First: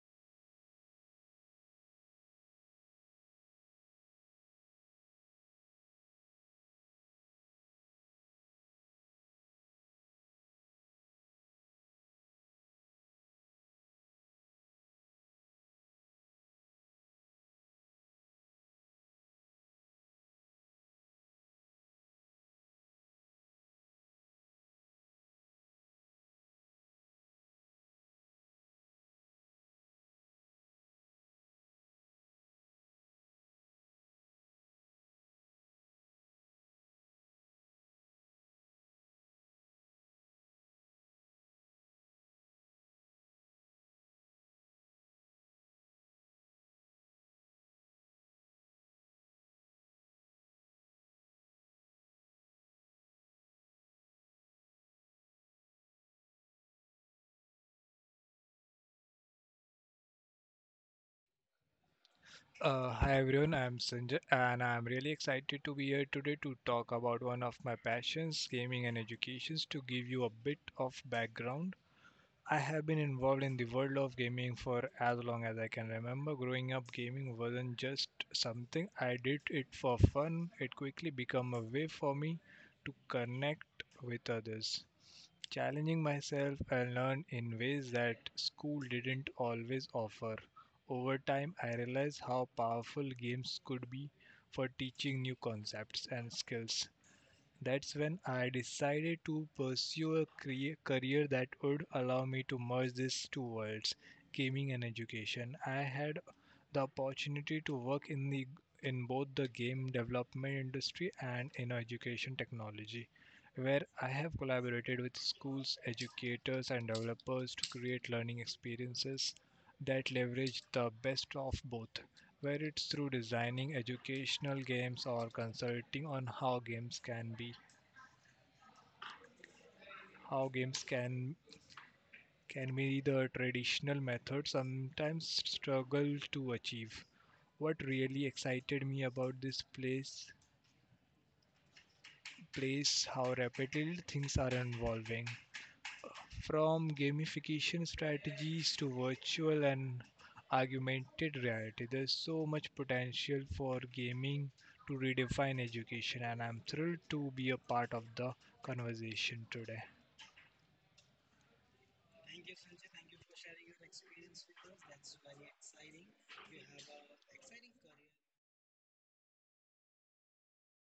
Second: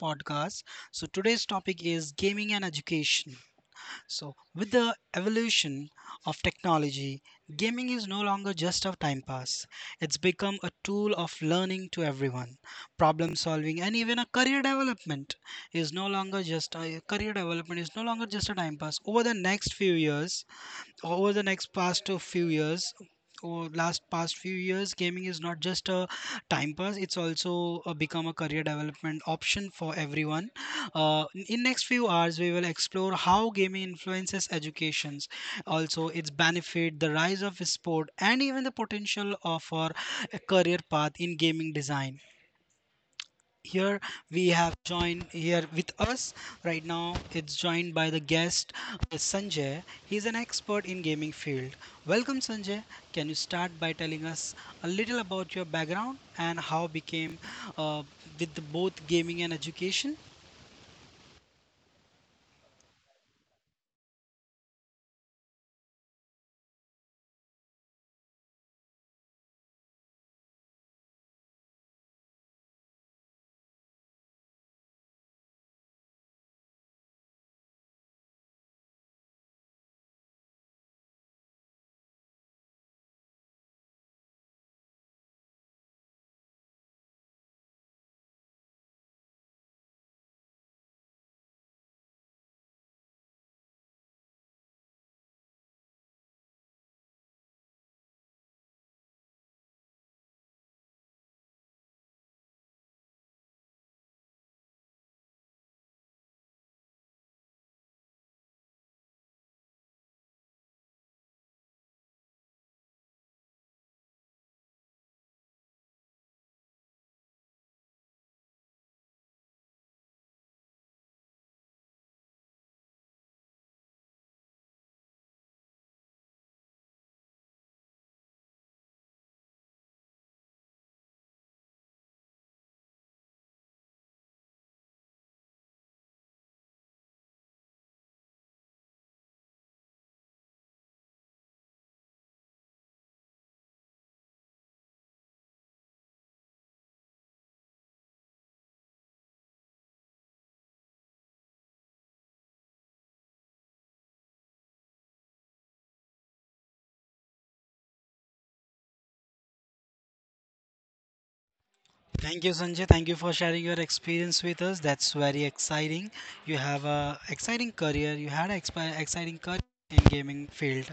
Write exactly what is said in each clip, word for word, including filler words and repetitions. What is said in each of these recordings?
podcast. So today's topic is gaming and education. So with the evolution of technology, gaming is no longer just a time pass. It's become a tool of learning to everyone. Problem solving and even a career development is no longer just a career development is no longer just a time pass. Over the next few years, over the next past uh, few years or last past few years, gaming is not just a time pass, it's also uh, become a career development option for everyone. Uh, in next few hours we will explore how gaming influences educations, also its benefit, the rise of sport, and even the potential of our uh, career path in gaming design. Here we have joined here with us right now. It's joined by the guest, uh, Sanjay. He's an expert in gaming field. Welcome Sanjay. Can you start by telling us a little about your background and how became uh, with the both gaming and education. Uh, hi everyone, I'm Sanjay and I'm really excited to be here today to talk about one of my passions, gaming and education. To give you a bit of background, I have been involved in the world of gaming for as long as I can remember. Growing up, gaming wasn't just something I did it for fun, it quickly became a way for me to connect with others. Challenging myself, I learned in ways that school didn't always offer. Over time, I realized how powerful games could be for teaching new concepts and skills. That's when I decided to pursue a crea- career that would allow me to merge these two worlds, gaming and education. I had the opportunity to work in the in both the game development industry and in education technology, where I have collaborated with schools, educators and developers to create learning experiences that leverage the best of both, where it's through designing educational games or consulting on how games can be how games can can be the traditional methods sometimes struggle to achieve. What really excited me about this place place how rapidly things are evolving from gamification strategies to virtual and augmented reality. There's so much potential for gaming to redefine education and I'm thrilled to be a part of the conversation today. Thank you, Sanjay. Thank you for sharing your experience with us. That's very exciting. You have a exciting career. You had an expi- exciting career in gaming field.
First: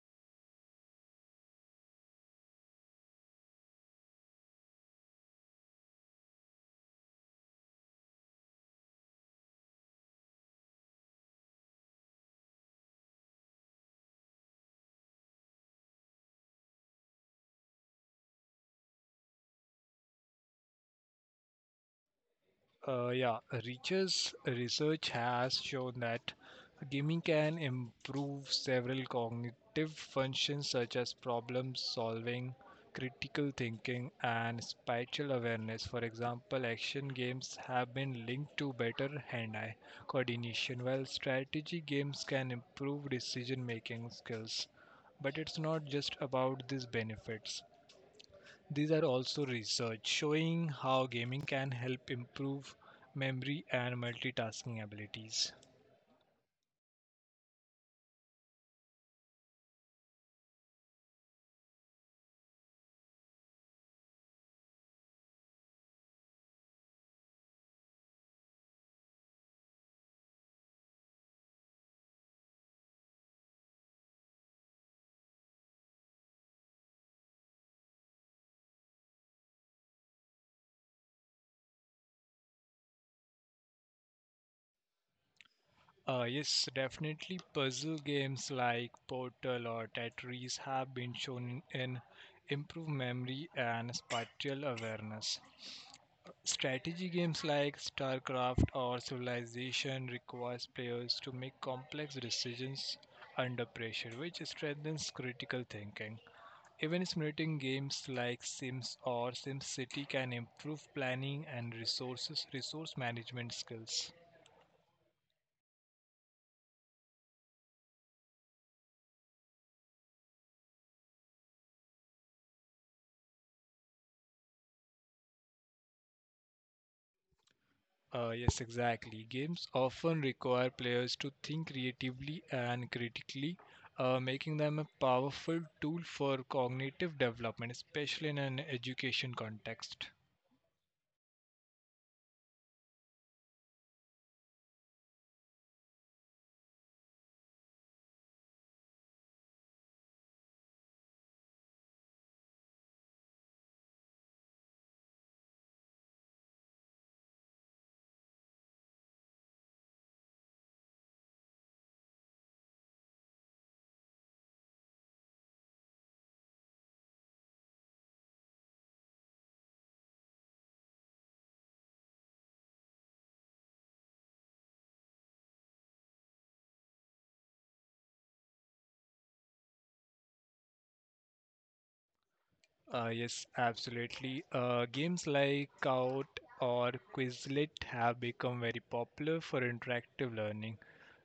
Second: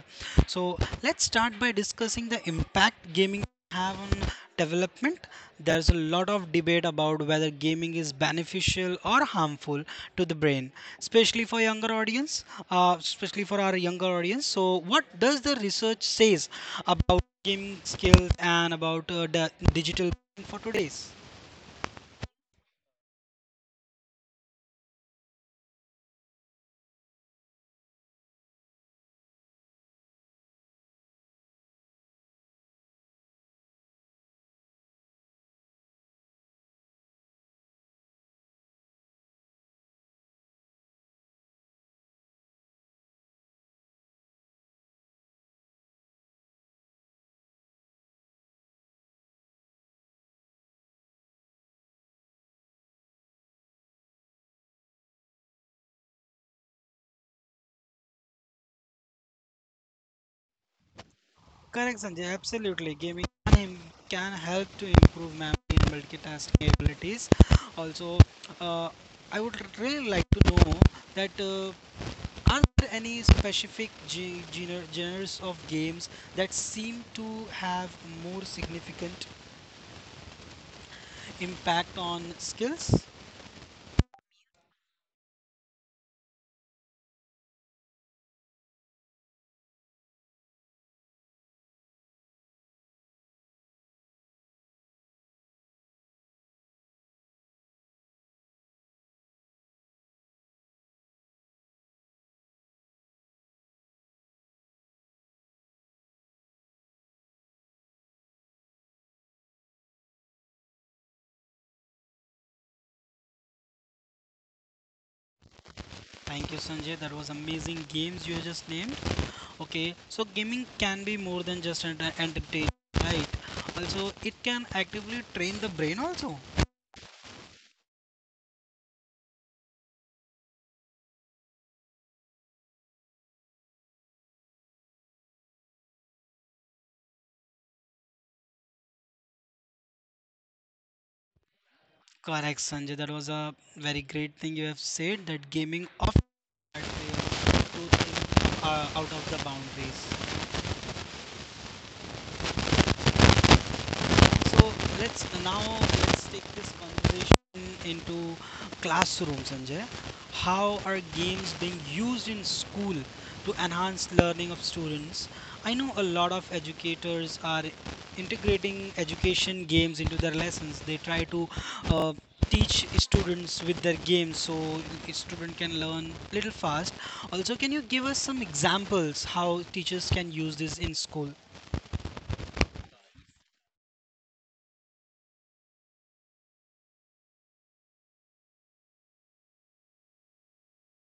So let's start by discussing the impact gaming have on development. There's a lot of debate about whether gaming is beneficial or harmful to the brain, especially for younger audience, uh, especially for our younger audience. So what does the research says about gaming skills and about uh, the digital for today's? Uh, yeah, Reacher's research has shown that gaming can improve several cognitive functions such as problem solving, critical thinking, and spatial awareness. For example, action games have been linked to better hand eye coordination, while strategy games can improve decision making skills. But it's not just about these benefits. These are also research showing how gaming can help improve memory and multitasking abilities. Correct, Sanjay. Absolutely. Gaming can, help to improve memory and multitasking abilities. Also, uh, I would really like to know that uh, are there any specific ge- gener- genres of games that seem to have more significant impact on skills? Uh, yes, definitely puzzle games like Portal or Tetris have been shown in, in improve memory and spatial awareness. Strategy games like StarCraft or Civilization requires players to make complex decisions under pressure, which strengthens critical thinking. Even simulating games like Sims or SimCity can improve planning and resources resource management skills. Thank you, Sanjay. That was amazing games you just named. Okay, so gaming can be more than just enter- entertainment, right? Also, it can actively train the brain also. Uh, yes, exactly. Games often require players to think creatively and critically, uh, making them a powerful tool for cognitive development, especially in an education context. Correct, Sanjay. That was a very great thing you have said, that gaming often hard way to think uh, out of the boundaries. So let's now let's take this conversation into classroom, Sanjay. How are games being used in school to enhance learning of students? I know a lot of educators are integrating education games into their lessons. They try to uh, teach students with their games so a student can learn little fast. Also, can you give us some examples how teachers can use this in school? Uh, yes, absolutely. Uh, games like Out or Quizlet have become very popular for interactive learning.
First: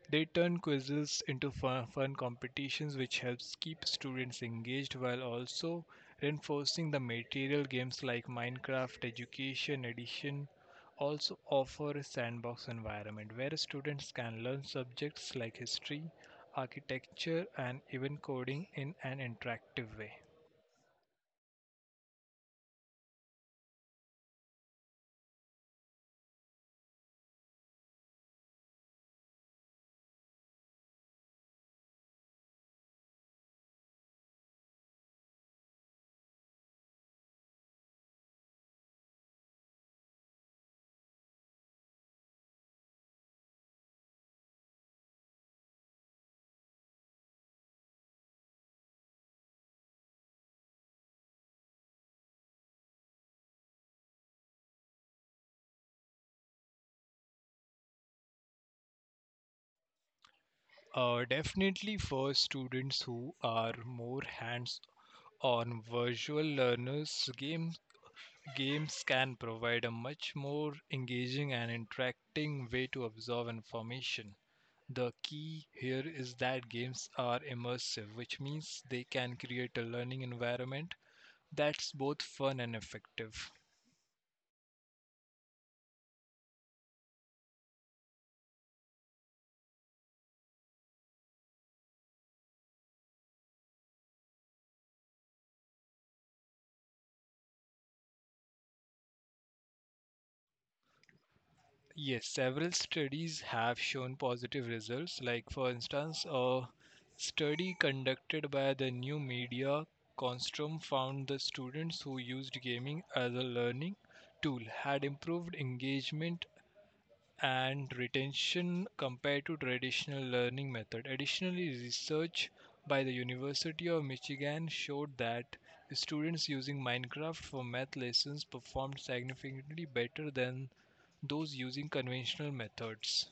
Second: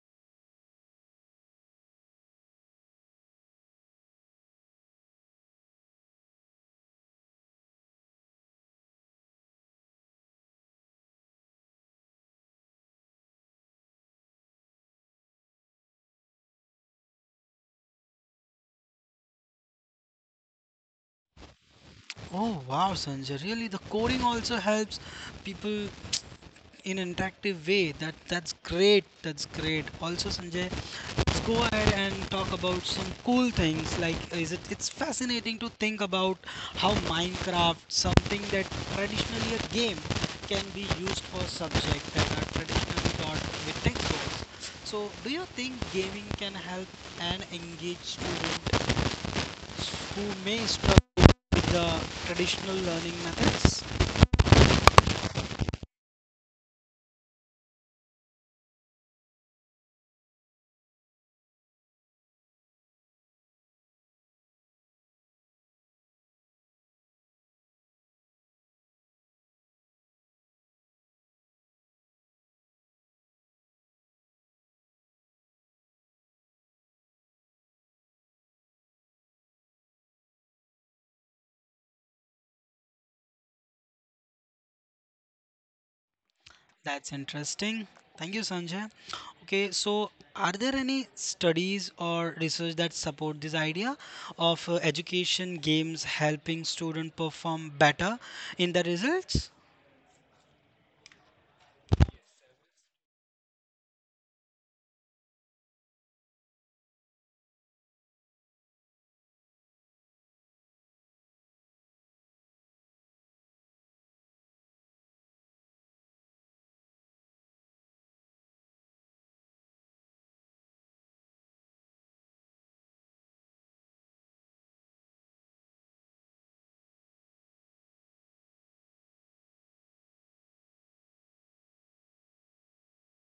They turn quizzes into fun, fun competitions, which helps keep students engaged while also reinforcing the material. Games like Minecraft Education Edition also offer a sandbox environment where students can learn subjects like history, architecture, and even coding in an interactive way. Oh wow, Sanjay! Really, the coding also helps people in an interactive way. That that's great. That's great. Also, Sanjay, let's go ahead and talk about some cool things. Like, is it? It's fascinating to think about how Minecraft, something that traditionally a game, can be used for subjects that are traditionally taught with textbooks. So, do you think gaming can help and engage students who may struggle with the traditional learning methods. Uh, definitely for students who are more hands-on visual learners, games games can provide a much more engaging and interacting way to absorb information. The key here is that games are immersive, which means they can create a learning environment that's both fun and effective. That's interesting. Thank you, Sanjay. Okay, so are there any studies or research that support this idea of uh, education games helping students perform better in the results? Yes, several studies have shown positive results. Like, for instance, a study conducted by the new media Construm found the students who used gaming as a learning tool had improved engagement and retention compared to traditional learning method. Additionally, research by the University of Michigan showed that students using Minecraft for math lessons performed significantly better than those using conventional methods.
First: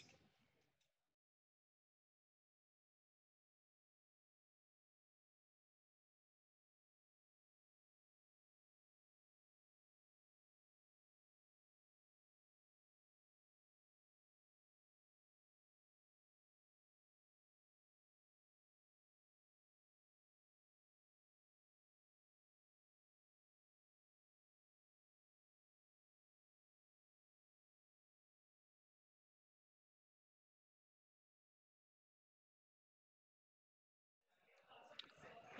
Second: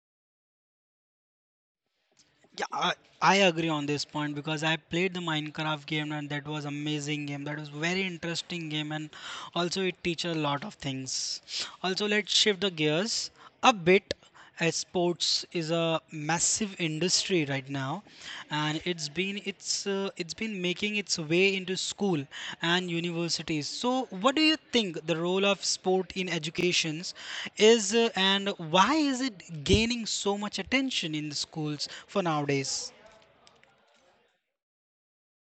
Yeah, I, I agree on this point because I played the Minecraft game and that was amazing game. That was very interesting game and also it teaches a lot of things. Also, let's shift the gears a bit, as sports is a massive industry right right now, and it's been it's uh, it's been making its way into school and universities. So, what do you think the role of sport in educations is, uh, and why is it gaining so much attention in the schools for nowadays?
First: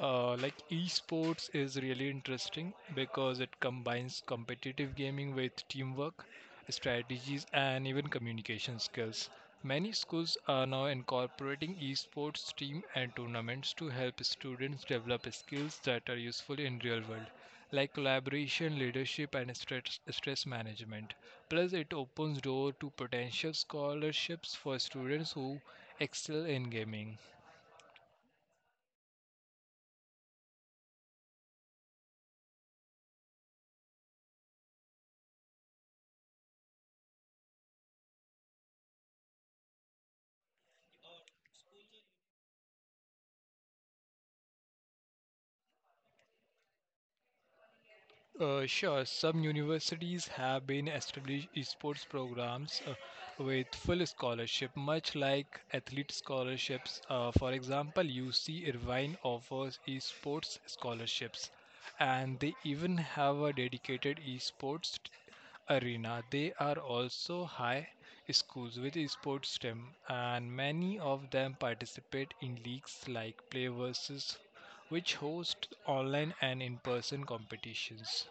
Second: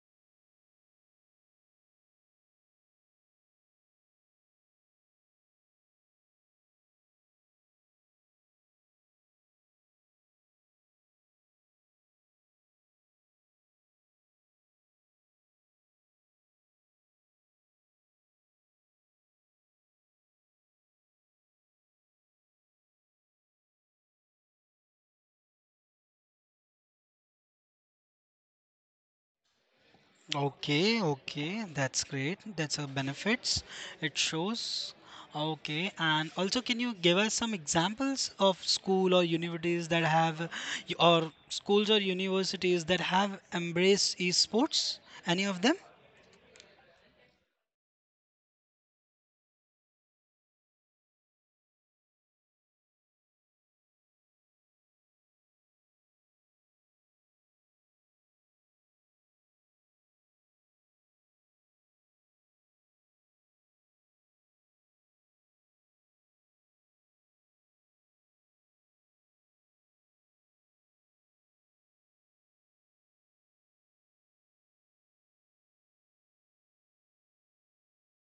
Uh, like esports is really interesting because it combines competitive gaming with teamwork, strategies, and even communication skills. Many schools are now incorporating esports team and tournaments to help students develop skills that are useful in real world, like collaboration, leadership and stress, stress management. Plus it opens door to potential scholarships for students who excel in gaming. Okay, okay, that's great. That's a benefits. It shows. Okay, and also can you give us some examples of school or universities that have, or schools or universities that have embraced esports? Any of them? Uh, sure, some universities have been established esports programs uh, with full scholarship, much like athlete scholarships. Uh, for example, U C Irvine offers esports scholarships, and they even have a dedicated esports t- arena. They are also high schools with esports team, and many of them participate in leagues like Play versus, which hosts online and in person competitions.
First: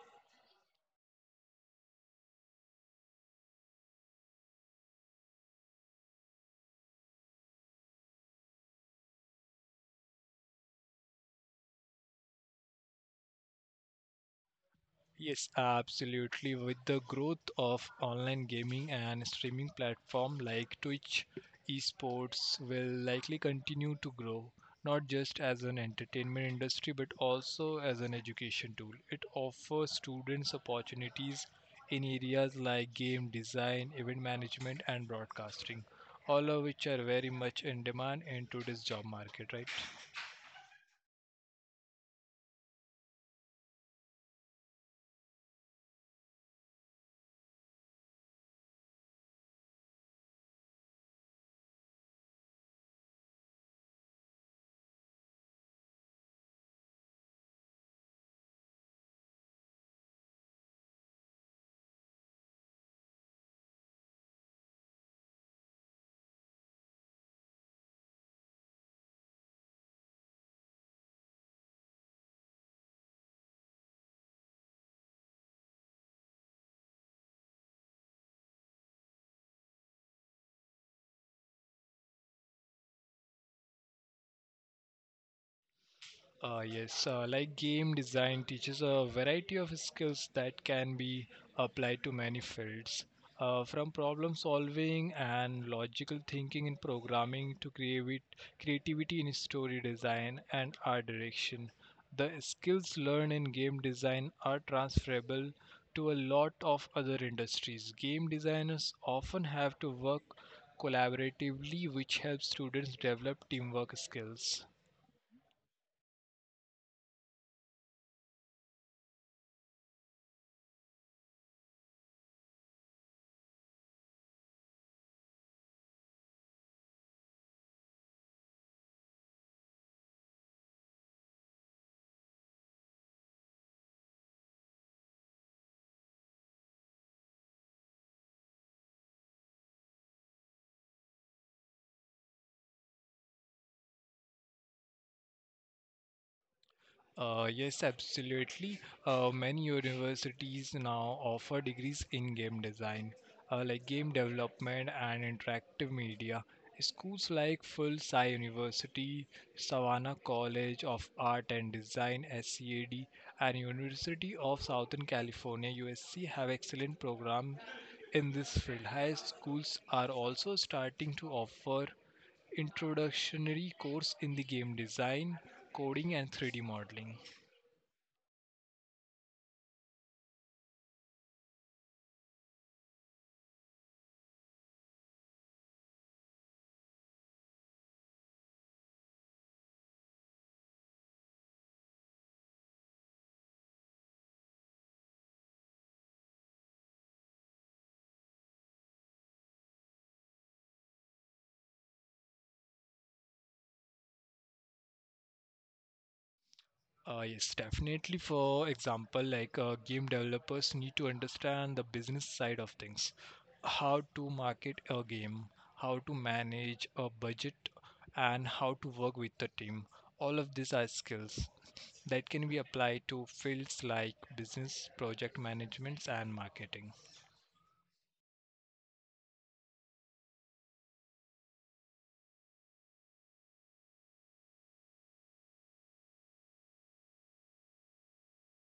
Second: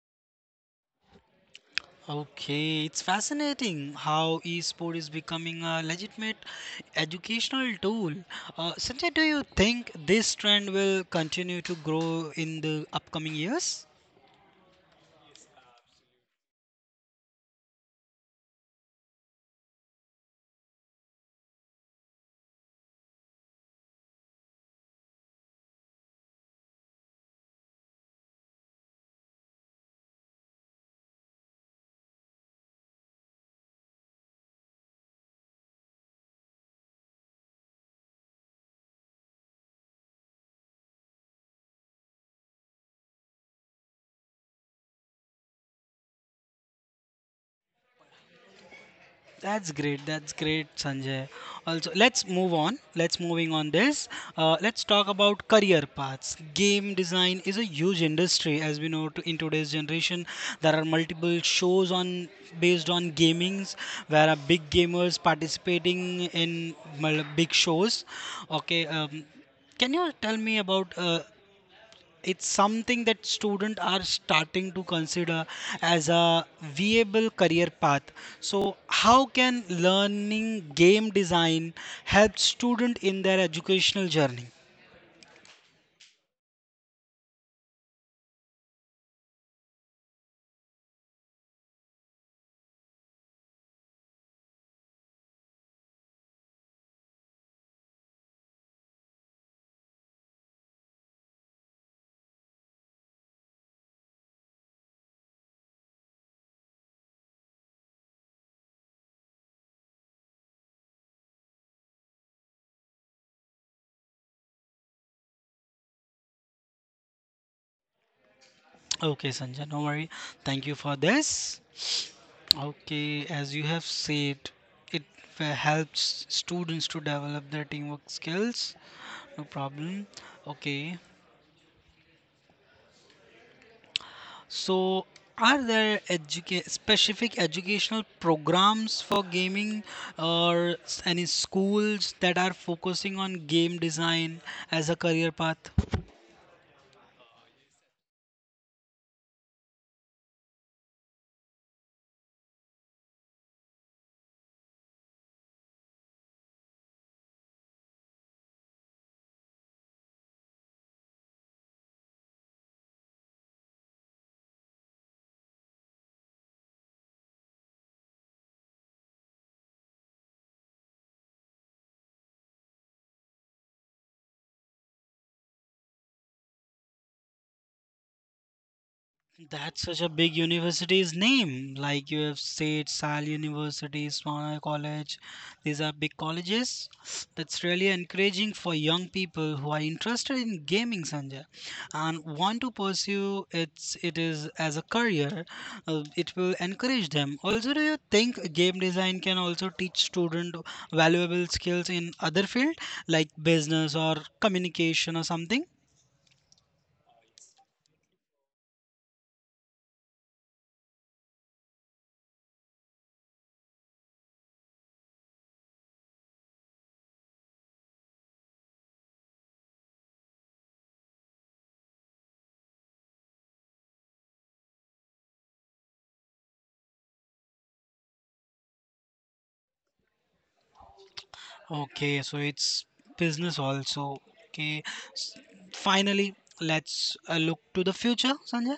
Okay, it's fascinating how esport is becoming a legitimate educational tool. Uh, Sanjay, do you think this trend will continue to grow in the upcoming years? Yes, absolutely. With the growth of online gaming and streaming platform like Twitch, esports will likely continue to grow, not just as an entertainment industry but also as an education tool. It offers students opportunities in areas like game design, event management and broadcasting, all of which are very much in demand in today's job market, right? That's great. That's great, Sanjay. Also, let's move on. Let's moving on this. Uh, let's talk about career paths. Game design is a huge industry, as we know. To, in today's generation, there are multiple shows on based on gamings, where are big gamers participating in mul- big shows. Okay, um, can you tell me about uh, it's something that students are starting to consider as a viable career path. So how can learning game design help student in their educational journey? Uh, yes, uh, like game design teaches a variety of skills that can be applied to many fields, uh, from problem solving and logical thinking in programming to creavi- creativity in story design and art direction. The skills learned in game design are transferable to a lot of other industries. Game designers often have to work collaboratively, which helps students develop teamwork skills. Okay Sanjay, no worry, thank you for this. Okay, as you have said, it f- helps students to develop their teamwork skills. No problem. Okay. So, are there educa- specific educational programs for gaming or s- any schools that are focusing on game design as a career path? Uh, yes, absolutely. Uh, many universities now offer degrees in game design, uh, like game development and interactive media. Schools like Full Sai University, Savannah College of Art and Design (S C A D), and University of Southern California (U S C) have excellent programs in this field. High schools are also starting to offer introductionary course in the game design, coding, and three D modeling. That's such a big university's name. Like you have said, Sal University, Swana College. These are big colleges. That's really encouraging for young people who are interested in gaming, Sanjay, and want to pursue its it is as a career. Uh, it will encourage them. Also, do you think game design can also teach student valuable skills in other field like business or communication or something? Uh, yes, definitely. For example, like uh, game developers need to understand the business side of things, how to market a game, how to manage a budget, and how to work with the team. All of these are skills that can be applied to fields like business, project management, and marketing. Okay, so it's business also. Okay, S- finally, let's uh, look to the future, Sanjay.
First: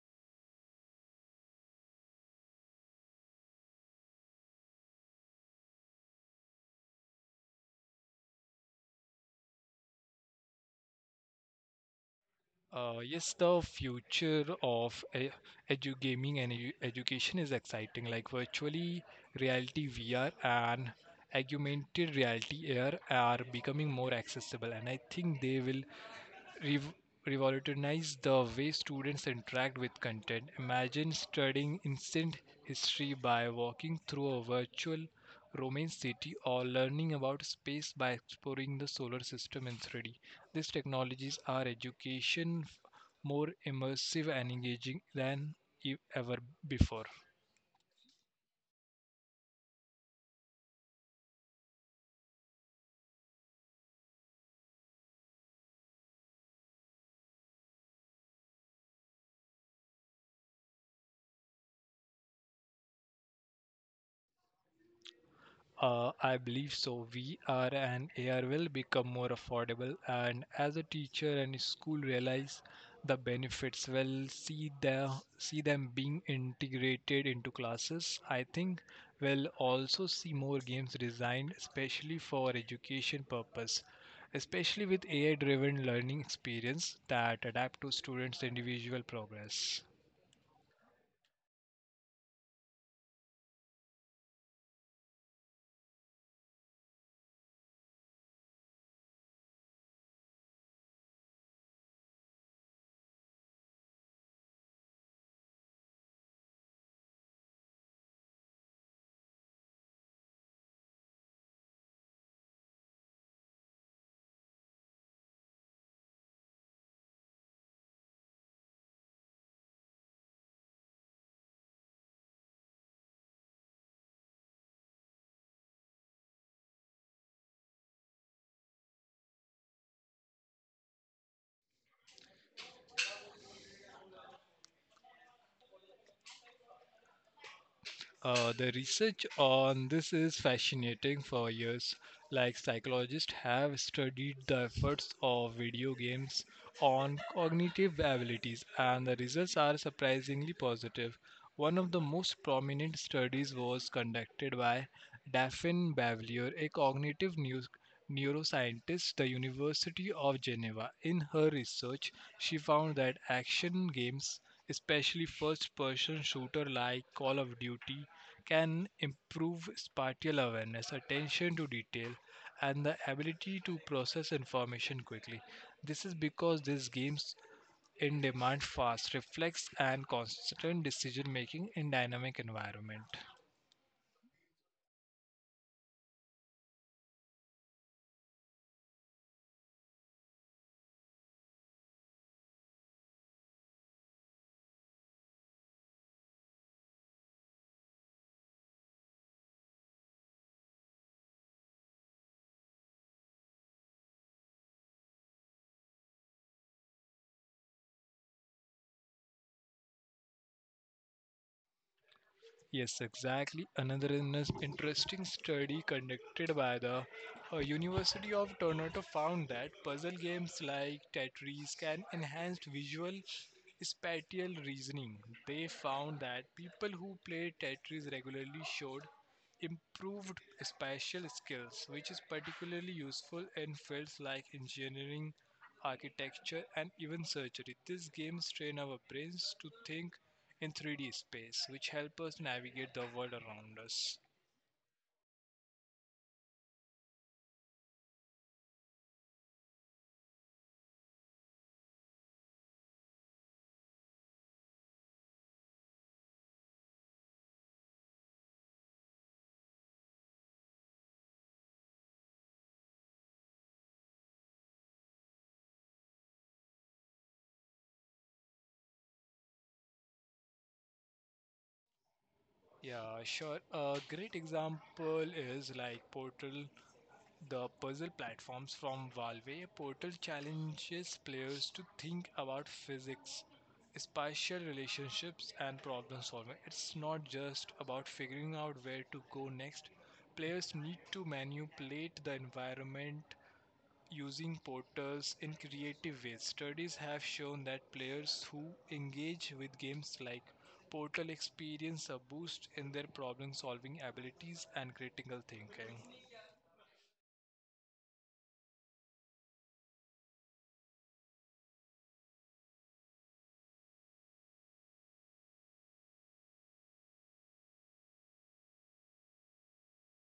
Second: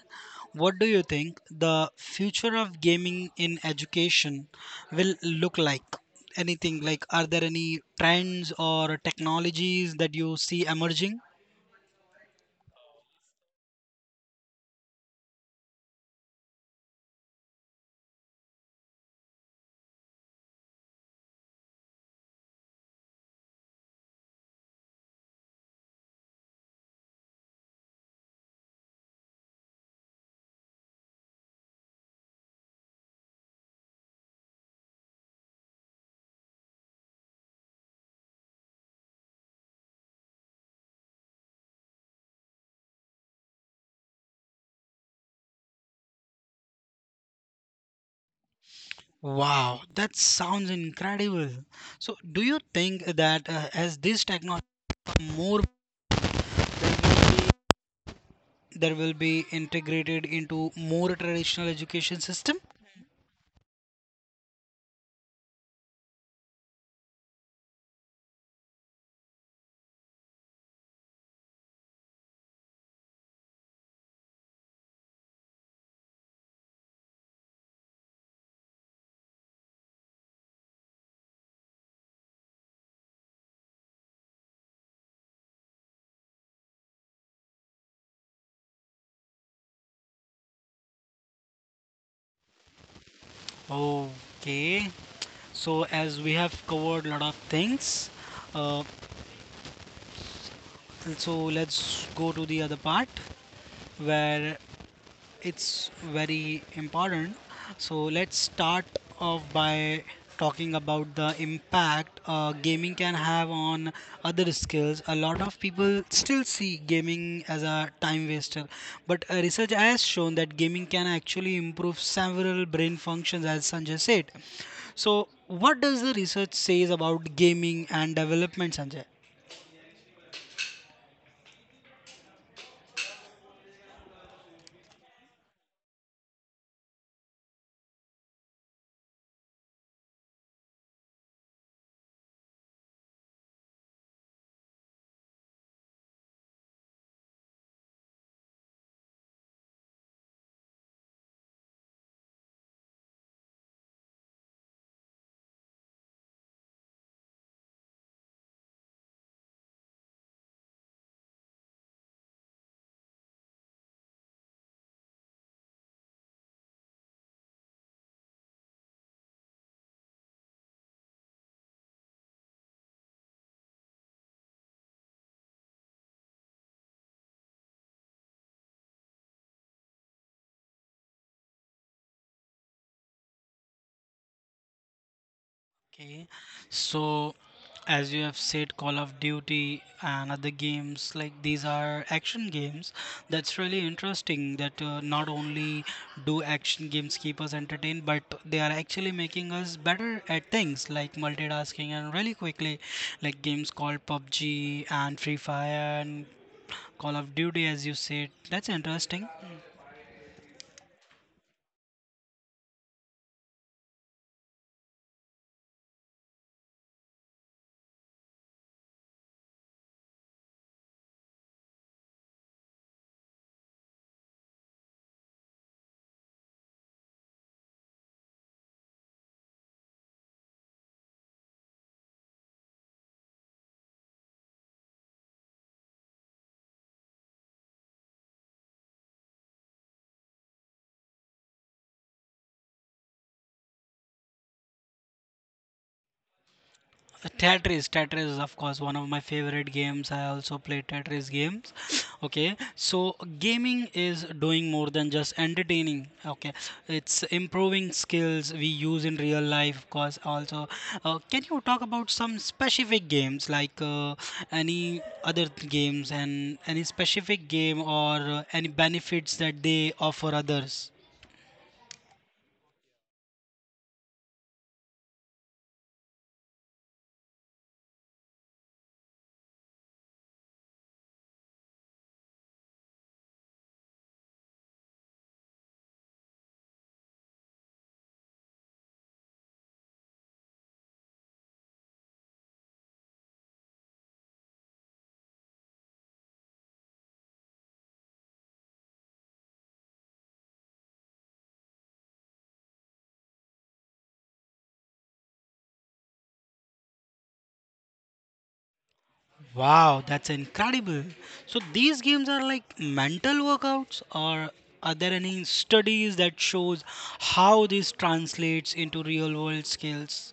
What do you think the future of gaming in education will look like? Anything like, are there any trends or technologies that you see emerging? Uh, yes, the future of e- edu gaming and edu- education is exciting, like virtually reality V R and augmented reality A R are becoming more accessible, and I think they will rev- revolutionize the way students interact with content. Imagine studying ancient history by walking through a virtual Roman city or learning about space by exploring the solar system in three D. These technologies are education f- more immersive and engaging than e- ever before. Wow, that sounds incredible. So, do you think that uh, as this technology more there will be integrated into more traditional education system? Uh, I believe so. V R and A R will become more affordable, and as a teacher and school realize the benefits, will see the see them being integrated into classes. I think we'll also see more games designed especially for education purpose, especially with A I-driven learning experience that adapt to students' individual progress. Okay, so as we have covered a lot of things, uh, so let's go to the other part where it's very important. So let's start off by talking about the impact uh, gaming can have on other skills. A lot of people still see gaming as a time waster, but uh, research has shown that gaming can actually improve several brain functions, as Sanjay said. So, what does the research says about gaming and development, Sanjay? Uh, the research on this is fascinating for years. Like psychologists have studied the effects of video games on cognitive abilities, and the results are surprisingly positive. One of the most prominent studies was conducted by Daphne Bavelier, a cognitive neus- neuroscientist at the University of Geneva. In her research, she found that action games, especially first person shooter like Call of Duty, can improve spatial awareness, attention to detail, and the ability to process information quickly. This is because these games in demand fast reflex and constant decision making in dynamic environment. Okay, so as you have said, Call of Duty and other games like these are action games. That's really interesting that uh, not only do action games keep us entertained, but they are actually making us better at things like multitasking and really quickly, like games called PUBG and Free Fire and Call of Duty, as you said. That's interesting. Yes, exactly. Another in- interesting study conducted by the uh, University of Toronto found that puzzle games like Tetris can enhance visual spatial reasoning. They found that people who play Tetris regularly showed improved spatial skills, which is particularly useful in fields like engineering, architecture, and even surgery. These games train our brains to think in three D space, which help us navigate the world around us. Tetris, Tetris is of course one of my favorite games. I also play Tetris games. Okay, so gaming is doing more than just entertaining. Okay, it's improving skills we use in real life, of course. Also, uh, can you talk about some specific games like uh, any other th- games and any specific game or uh, any benefits that they offer others? Yeah, sure. A great example is like Portal, the puzzle platforms from Valve. Portal challenges players to think about physics, spatial relationships, and problem solving. It's not just about figuring out where to go next. Players need to manipulate the environment using portals in creative ways. Studies have shown that players who engage with games like Portal experience a boost in their problem solving abilities and critical thinking. Wow, that's incredible. So these games are like mental workouts or are there any studies that shows how this translates into real world skills?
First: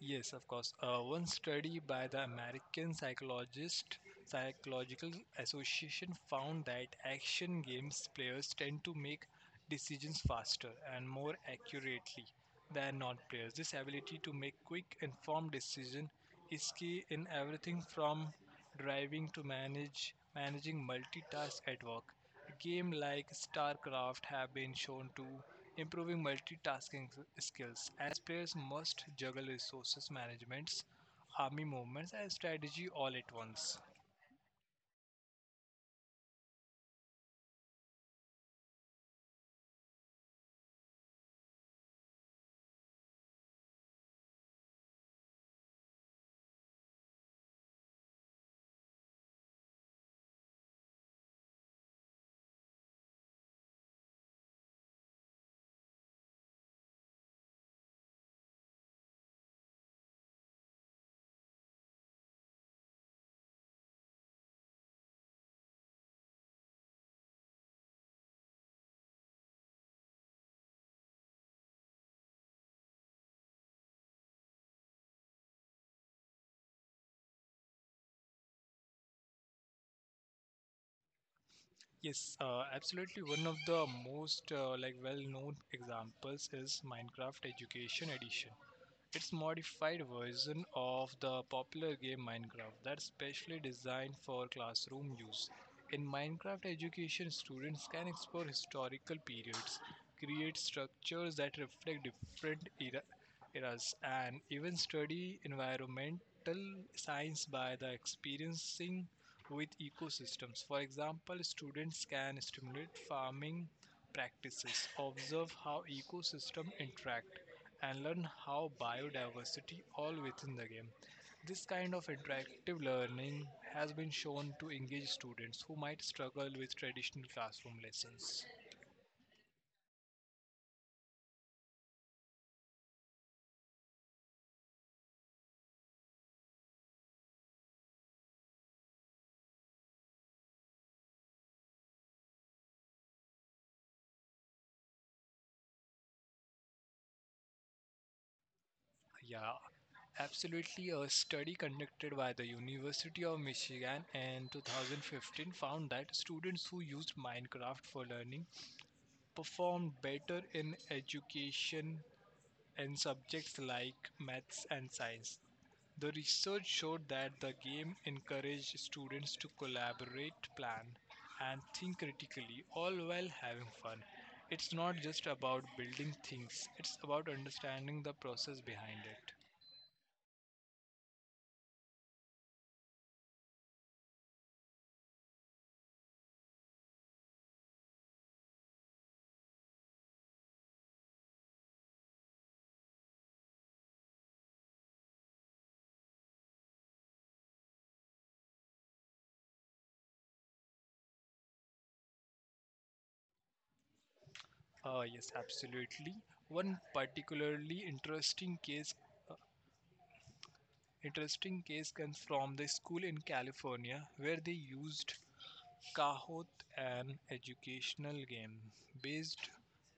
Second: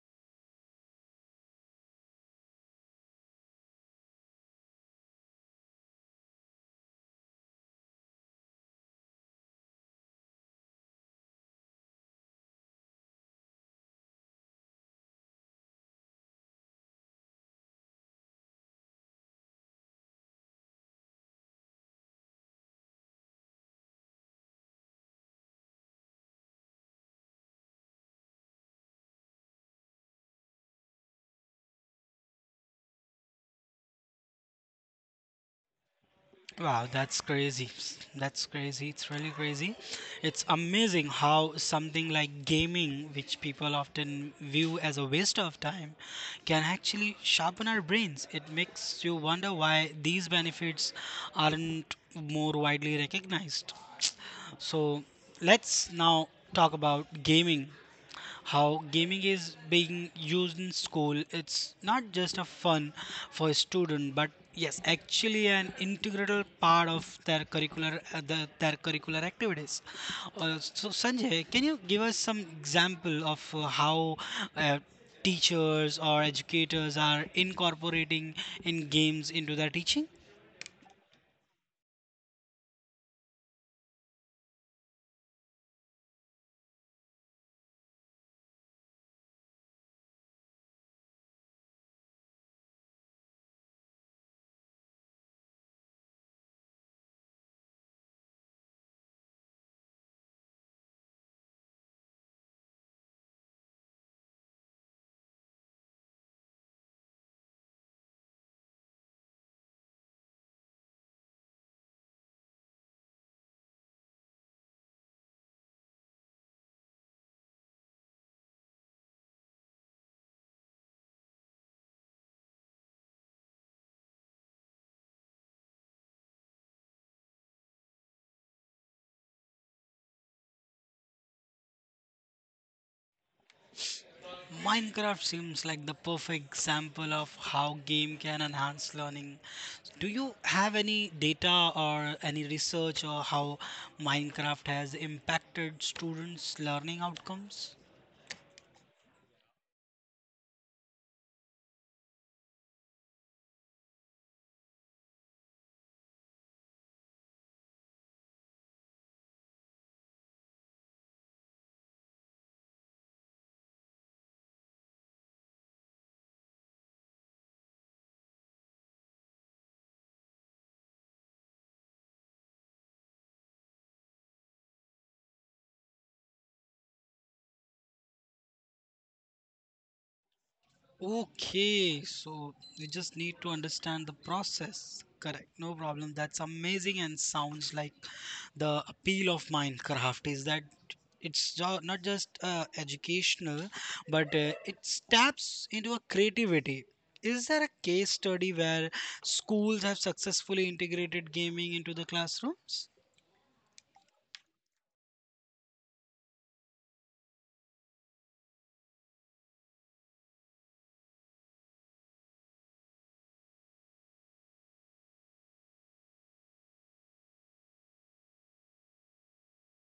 Yes, of course. Uh, one study by the American Psychologist Psychological Association found that action games players tend to make decisions faster and more accurately than non-players. This ability to make quick, informed decision is key in everything from driving to manage managing multitask at work. Games like StarCraft have been shown to improving multitasking skills as players must juggle resources management, army movements, and strategy all at once. Wow, that's crazy. That's crazy. It's really crazy. It's amazing how something like gaming, which people often view as a waste of time, can actually sharpen our brains. It makes you wonder why these benefits aren't more widely recognized. So, let's now talk about gaming, how gaming is being used in school. It's not just a fun for a student but yes actually an integral part of their curricular uh, the, their curricular activities. Uh, so Sanjay, can you give us some example of uh, how uh, teachers or educators are incorporating in games into their teaching? Yes, uh, absolutely. One of the most uh, like well-known examples is Minecraft Education Edition. It's modified version of the popular game Minecraft that's specially designed for classroom use. In Minecraft education, students can explore historical periods, create structures that reflect different era- eras, and even study environmental science by the experiencing with ecosystems. For example, students can stimulate farming practices, observe how ecosystems interact, and learn how biodiversity all within the game. This kind of interactive learning has been shown to engage students who might struggle with traditional classroom lessons. Minecraft seems like the perfect example of how game can enhance learning. Do you have any data or any research or how Minecraft has impacted students' learning outcomes? Yeah, absolutely, a study conducted by the University of Michigan in two thousand fifteen found that students who used Minecraft for learning performed better in education in subjects like maths and science. The research showed that the game encouraged students to collaborate, plan, and think critically, all while having fun. It's not just about building things, it's about understanding the process behind it. Okay, so you just need to understand the process. Correct, no problem. That's amazing and sounds like the appeal of Minecraft is that it's jo- not just uh, educational, but uh, it taps into a creativity. Is there a case study where schools have successfully integrated gaming into the classrooms? Uh, yes, absolutely. One particularly interesting case interesting case comes from the school in California where they used Kahoot, an educational game based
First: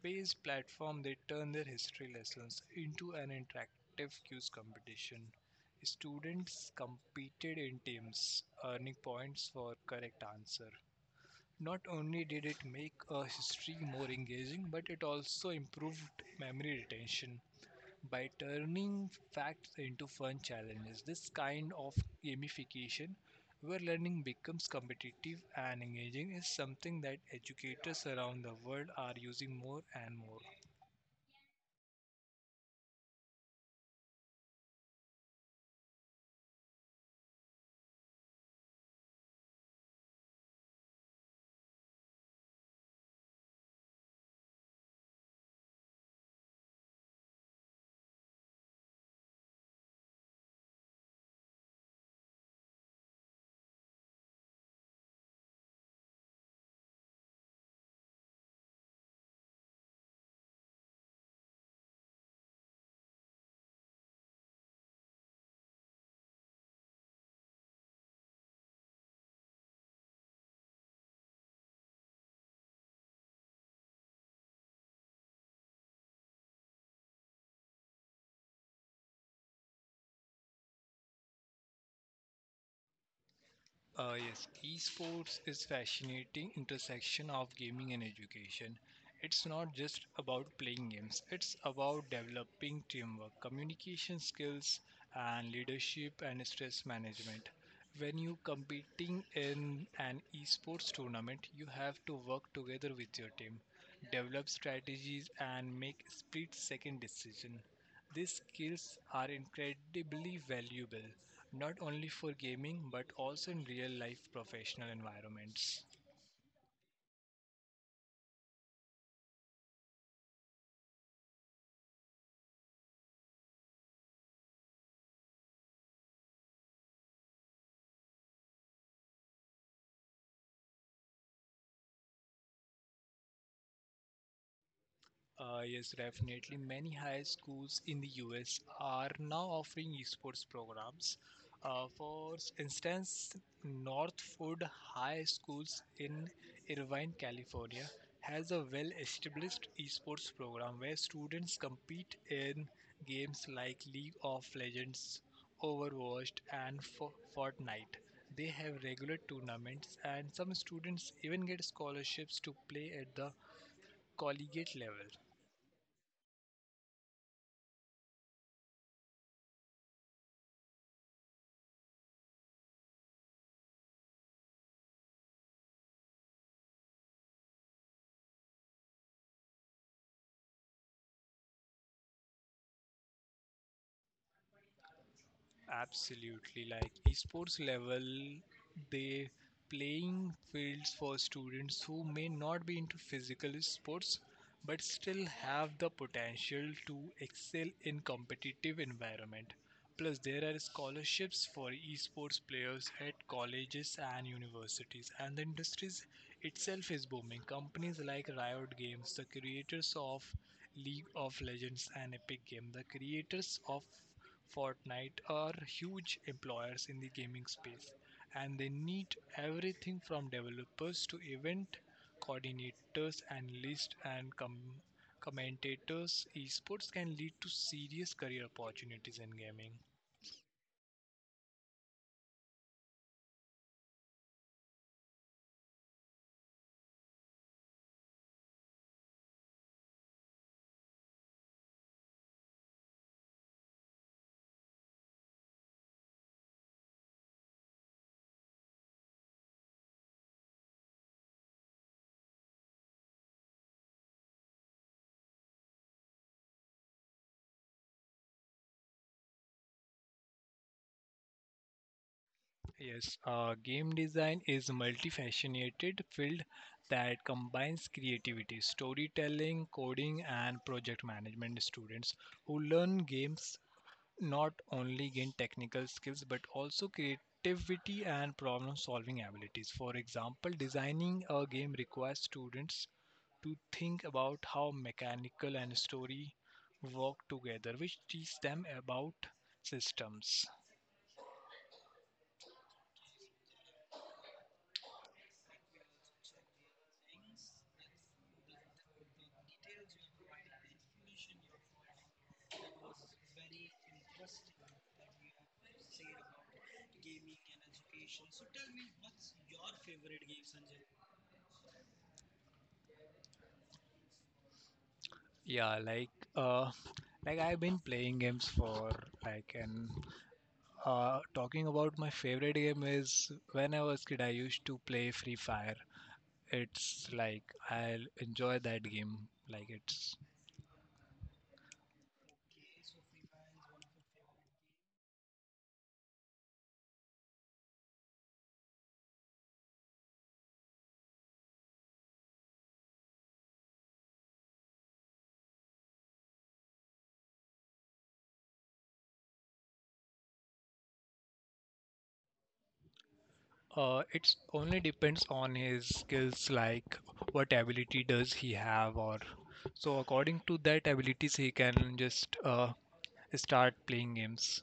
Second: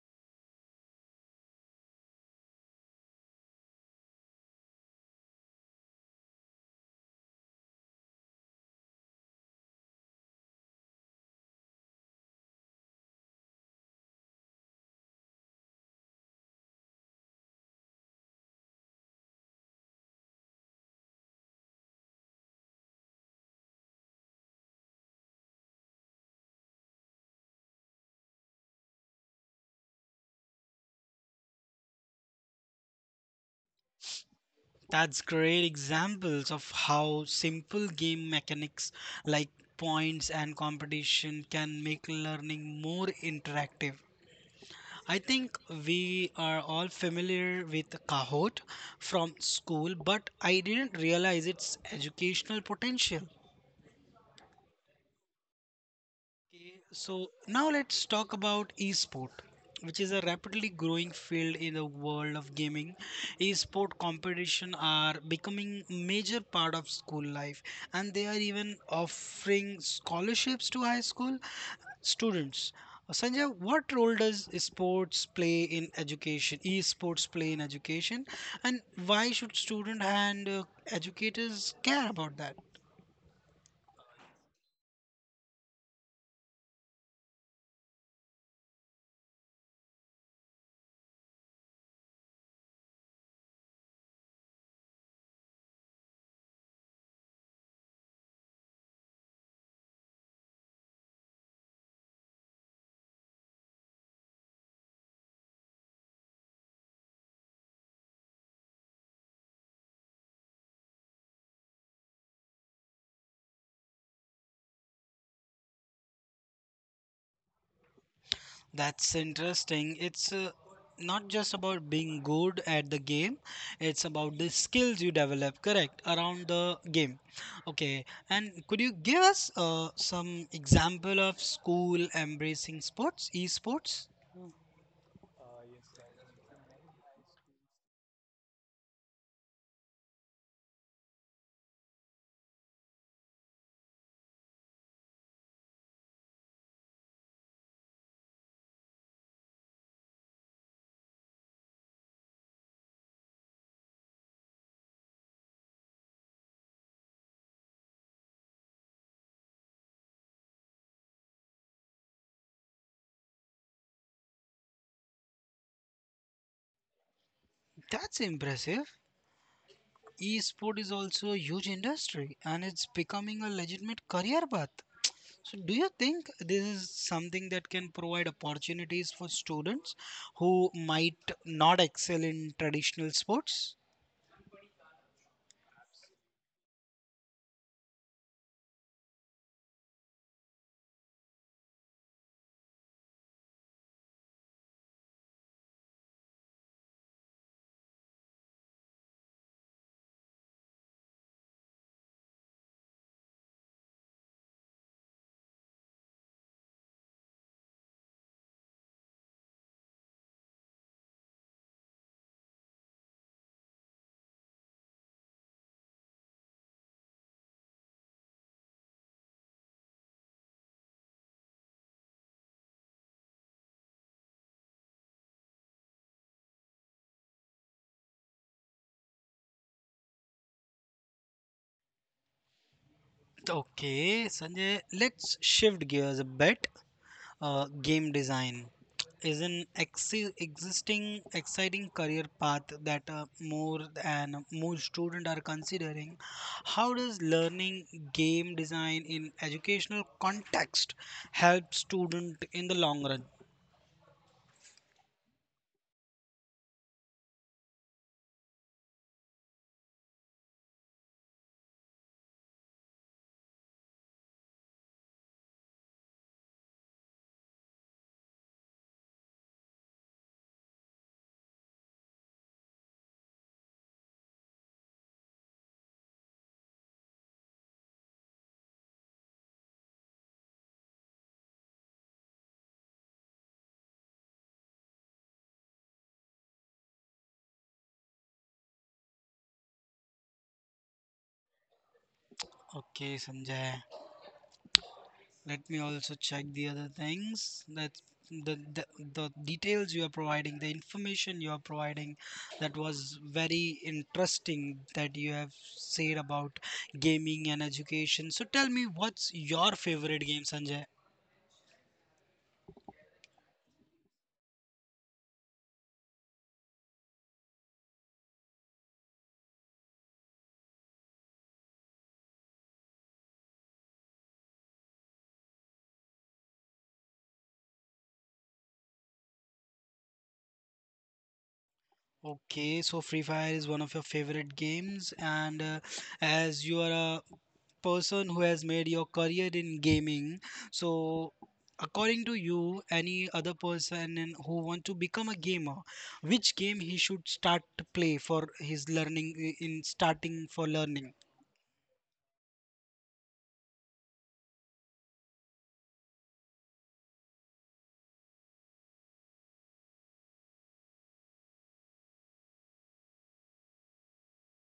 based platform. They turned their history lessons into an interactive quiz competition. Students competed in teams, earning points for correct answer. Not only did it make a history more engaging, but it also improved memory retention by turning facts into fun challenges. This kind of gamification, where learning becomes competitive and engaging, is something that educators around the world are using more and more. That's great examples of how simple game mechanics like points and competition can make learning more interactive. I think we are all familiar with Kahoot from school, but I didn't realize its educational potential. So now let's talk about esport, which is a rapidly growing field in the world of gaming. Esport competition are becoming major part of school life, and they are even offering scholarships to high school students. Sanjay, what role does sports play in education? Esports play in education, and why should student and uh, educators care about that? Uh, yes, esports is fascinating intersection of gaming and education. It's not just about playing games. It's about developing teamwork, communication skills, and leadership and stress management. When you competing in an esports tournament, you have to work together with your team, develop strategies, and make split-second decision. These skills are incredibly valuable, not only for gaming but also in real life professional environments. That's interesting. It's uh, not just about being good at the game, it's about the skills you develop, correct, around the game. Okay, and could you give us uh, some example of school embracing sports, esports? Uh, yes, definitely. Many high schools in the U S are now offering esports programs. Uh, for instance, Northwood High Schools in Irvine, California, has a well established esports program where students compete in games like League of Legends, Overwatch, and Fo- Fortnite. They have regular tournaments, and some students even get scholarships to play at the collegiate level. That's impressive. Esport is also a huge industry and it's becoming a legitimate career path. So, do you think this is something that can provide opportunities for students who might not excel in traditional sports? Absolutely, like esports level, they playing fields for students who may not be into physical sports but still have the potential to excel in competitive environment. Plus, there are scholarships for esports players at colleges and universities, and the industry itself is booming. Companies like Riot Games, the creators of League of Legends and Epic Games, the creators of Fortnite are huge employers in the gaming space, and they need everything from developers to event coordinators, analysts, and com- commentators. Esports can lead to serious career opportunities in gaming. Okay, Sanjay, let's shift gears a bit. Uh, game design is an ex- existing exciting career path that uh, more and more students are considering. How does learning game design in educational context help student in the long run? Yes, uh, game design is a multifaceted field that combines creativity, storytelling, coding, and project management. Students who learn games not only gain technical skills but also creativity and problem solving abilities. For example, designing a game requires students to think about how mechanical and story work together, which teach them about systems. Okay, Sanjay. Let me also check the other things that the, the the details you are providing, the information you are providing, that was very interesting that you have said about gaming and education. So tell me, what's your favorite game, Sanjay? Yeah, like uh, like I've been playing games for like and uh, talking about my favorite game is when I was kid I used to play Free Fire, it's like I'll enjoy that game. Like it's Okay, so Free Fire is one of your favorite games, and uh, as you are a person who has made your career in gaming. So, according to you, any other person in- who want to become a gamer, which game he should start to play for his learning i- in starting for learning? uh it's only depends on his skills, like what ability does he have or so according to that abilities he can just uh start playing games.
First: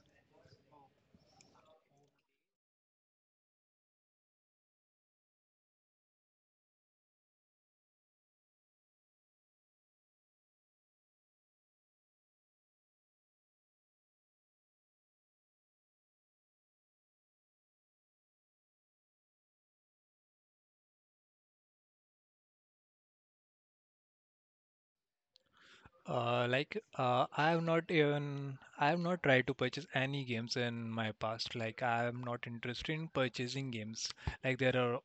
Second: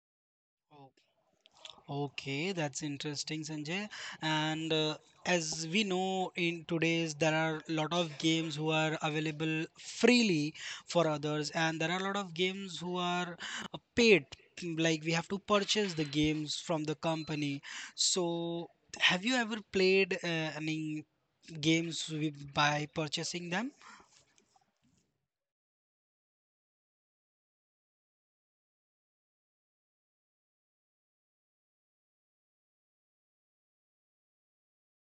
Okay, that's interesting, Sanjay. And uh, as we know in today's, there are a lot of games who are available freely for others, and there are a lot of games who are uh, paid. Like we have to purchase the games from the company. So, have you ever played uh, any games with, by purchasing them? Uh like uh I have not even I have not tried to purchase any games in my past. Like I am not interested in purchasing games. Like there are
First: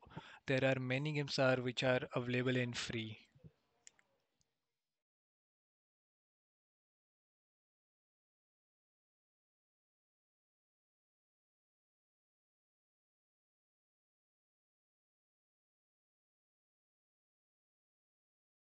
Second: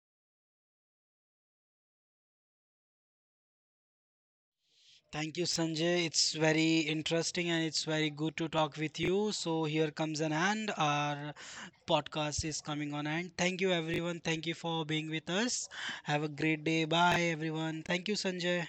there are many games are which are available in free Thank you, Sanjay. It's very interesting and it's very good to talk with you. So here comes an end. Our podcast is coming on end. Thank you, everyone. Thank you for being with us. Have a great day. Bye, everyone. Thank you, Sanjay.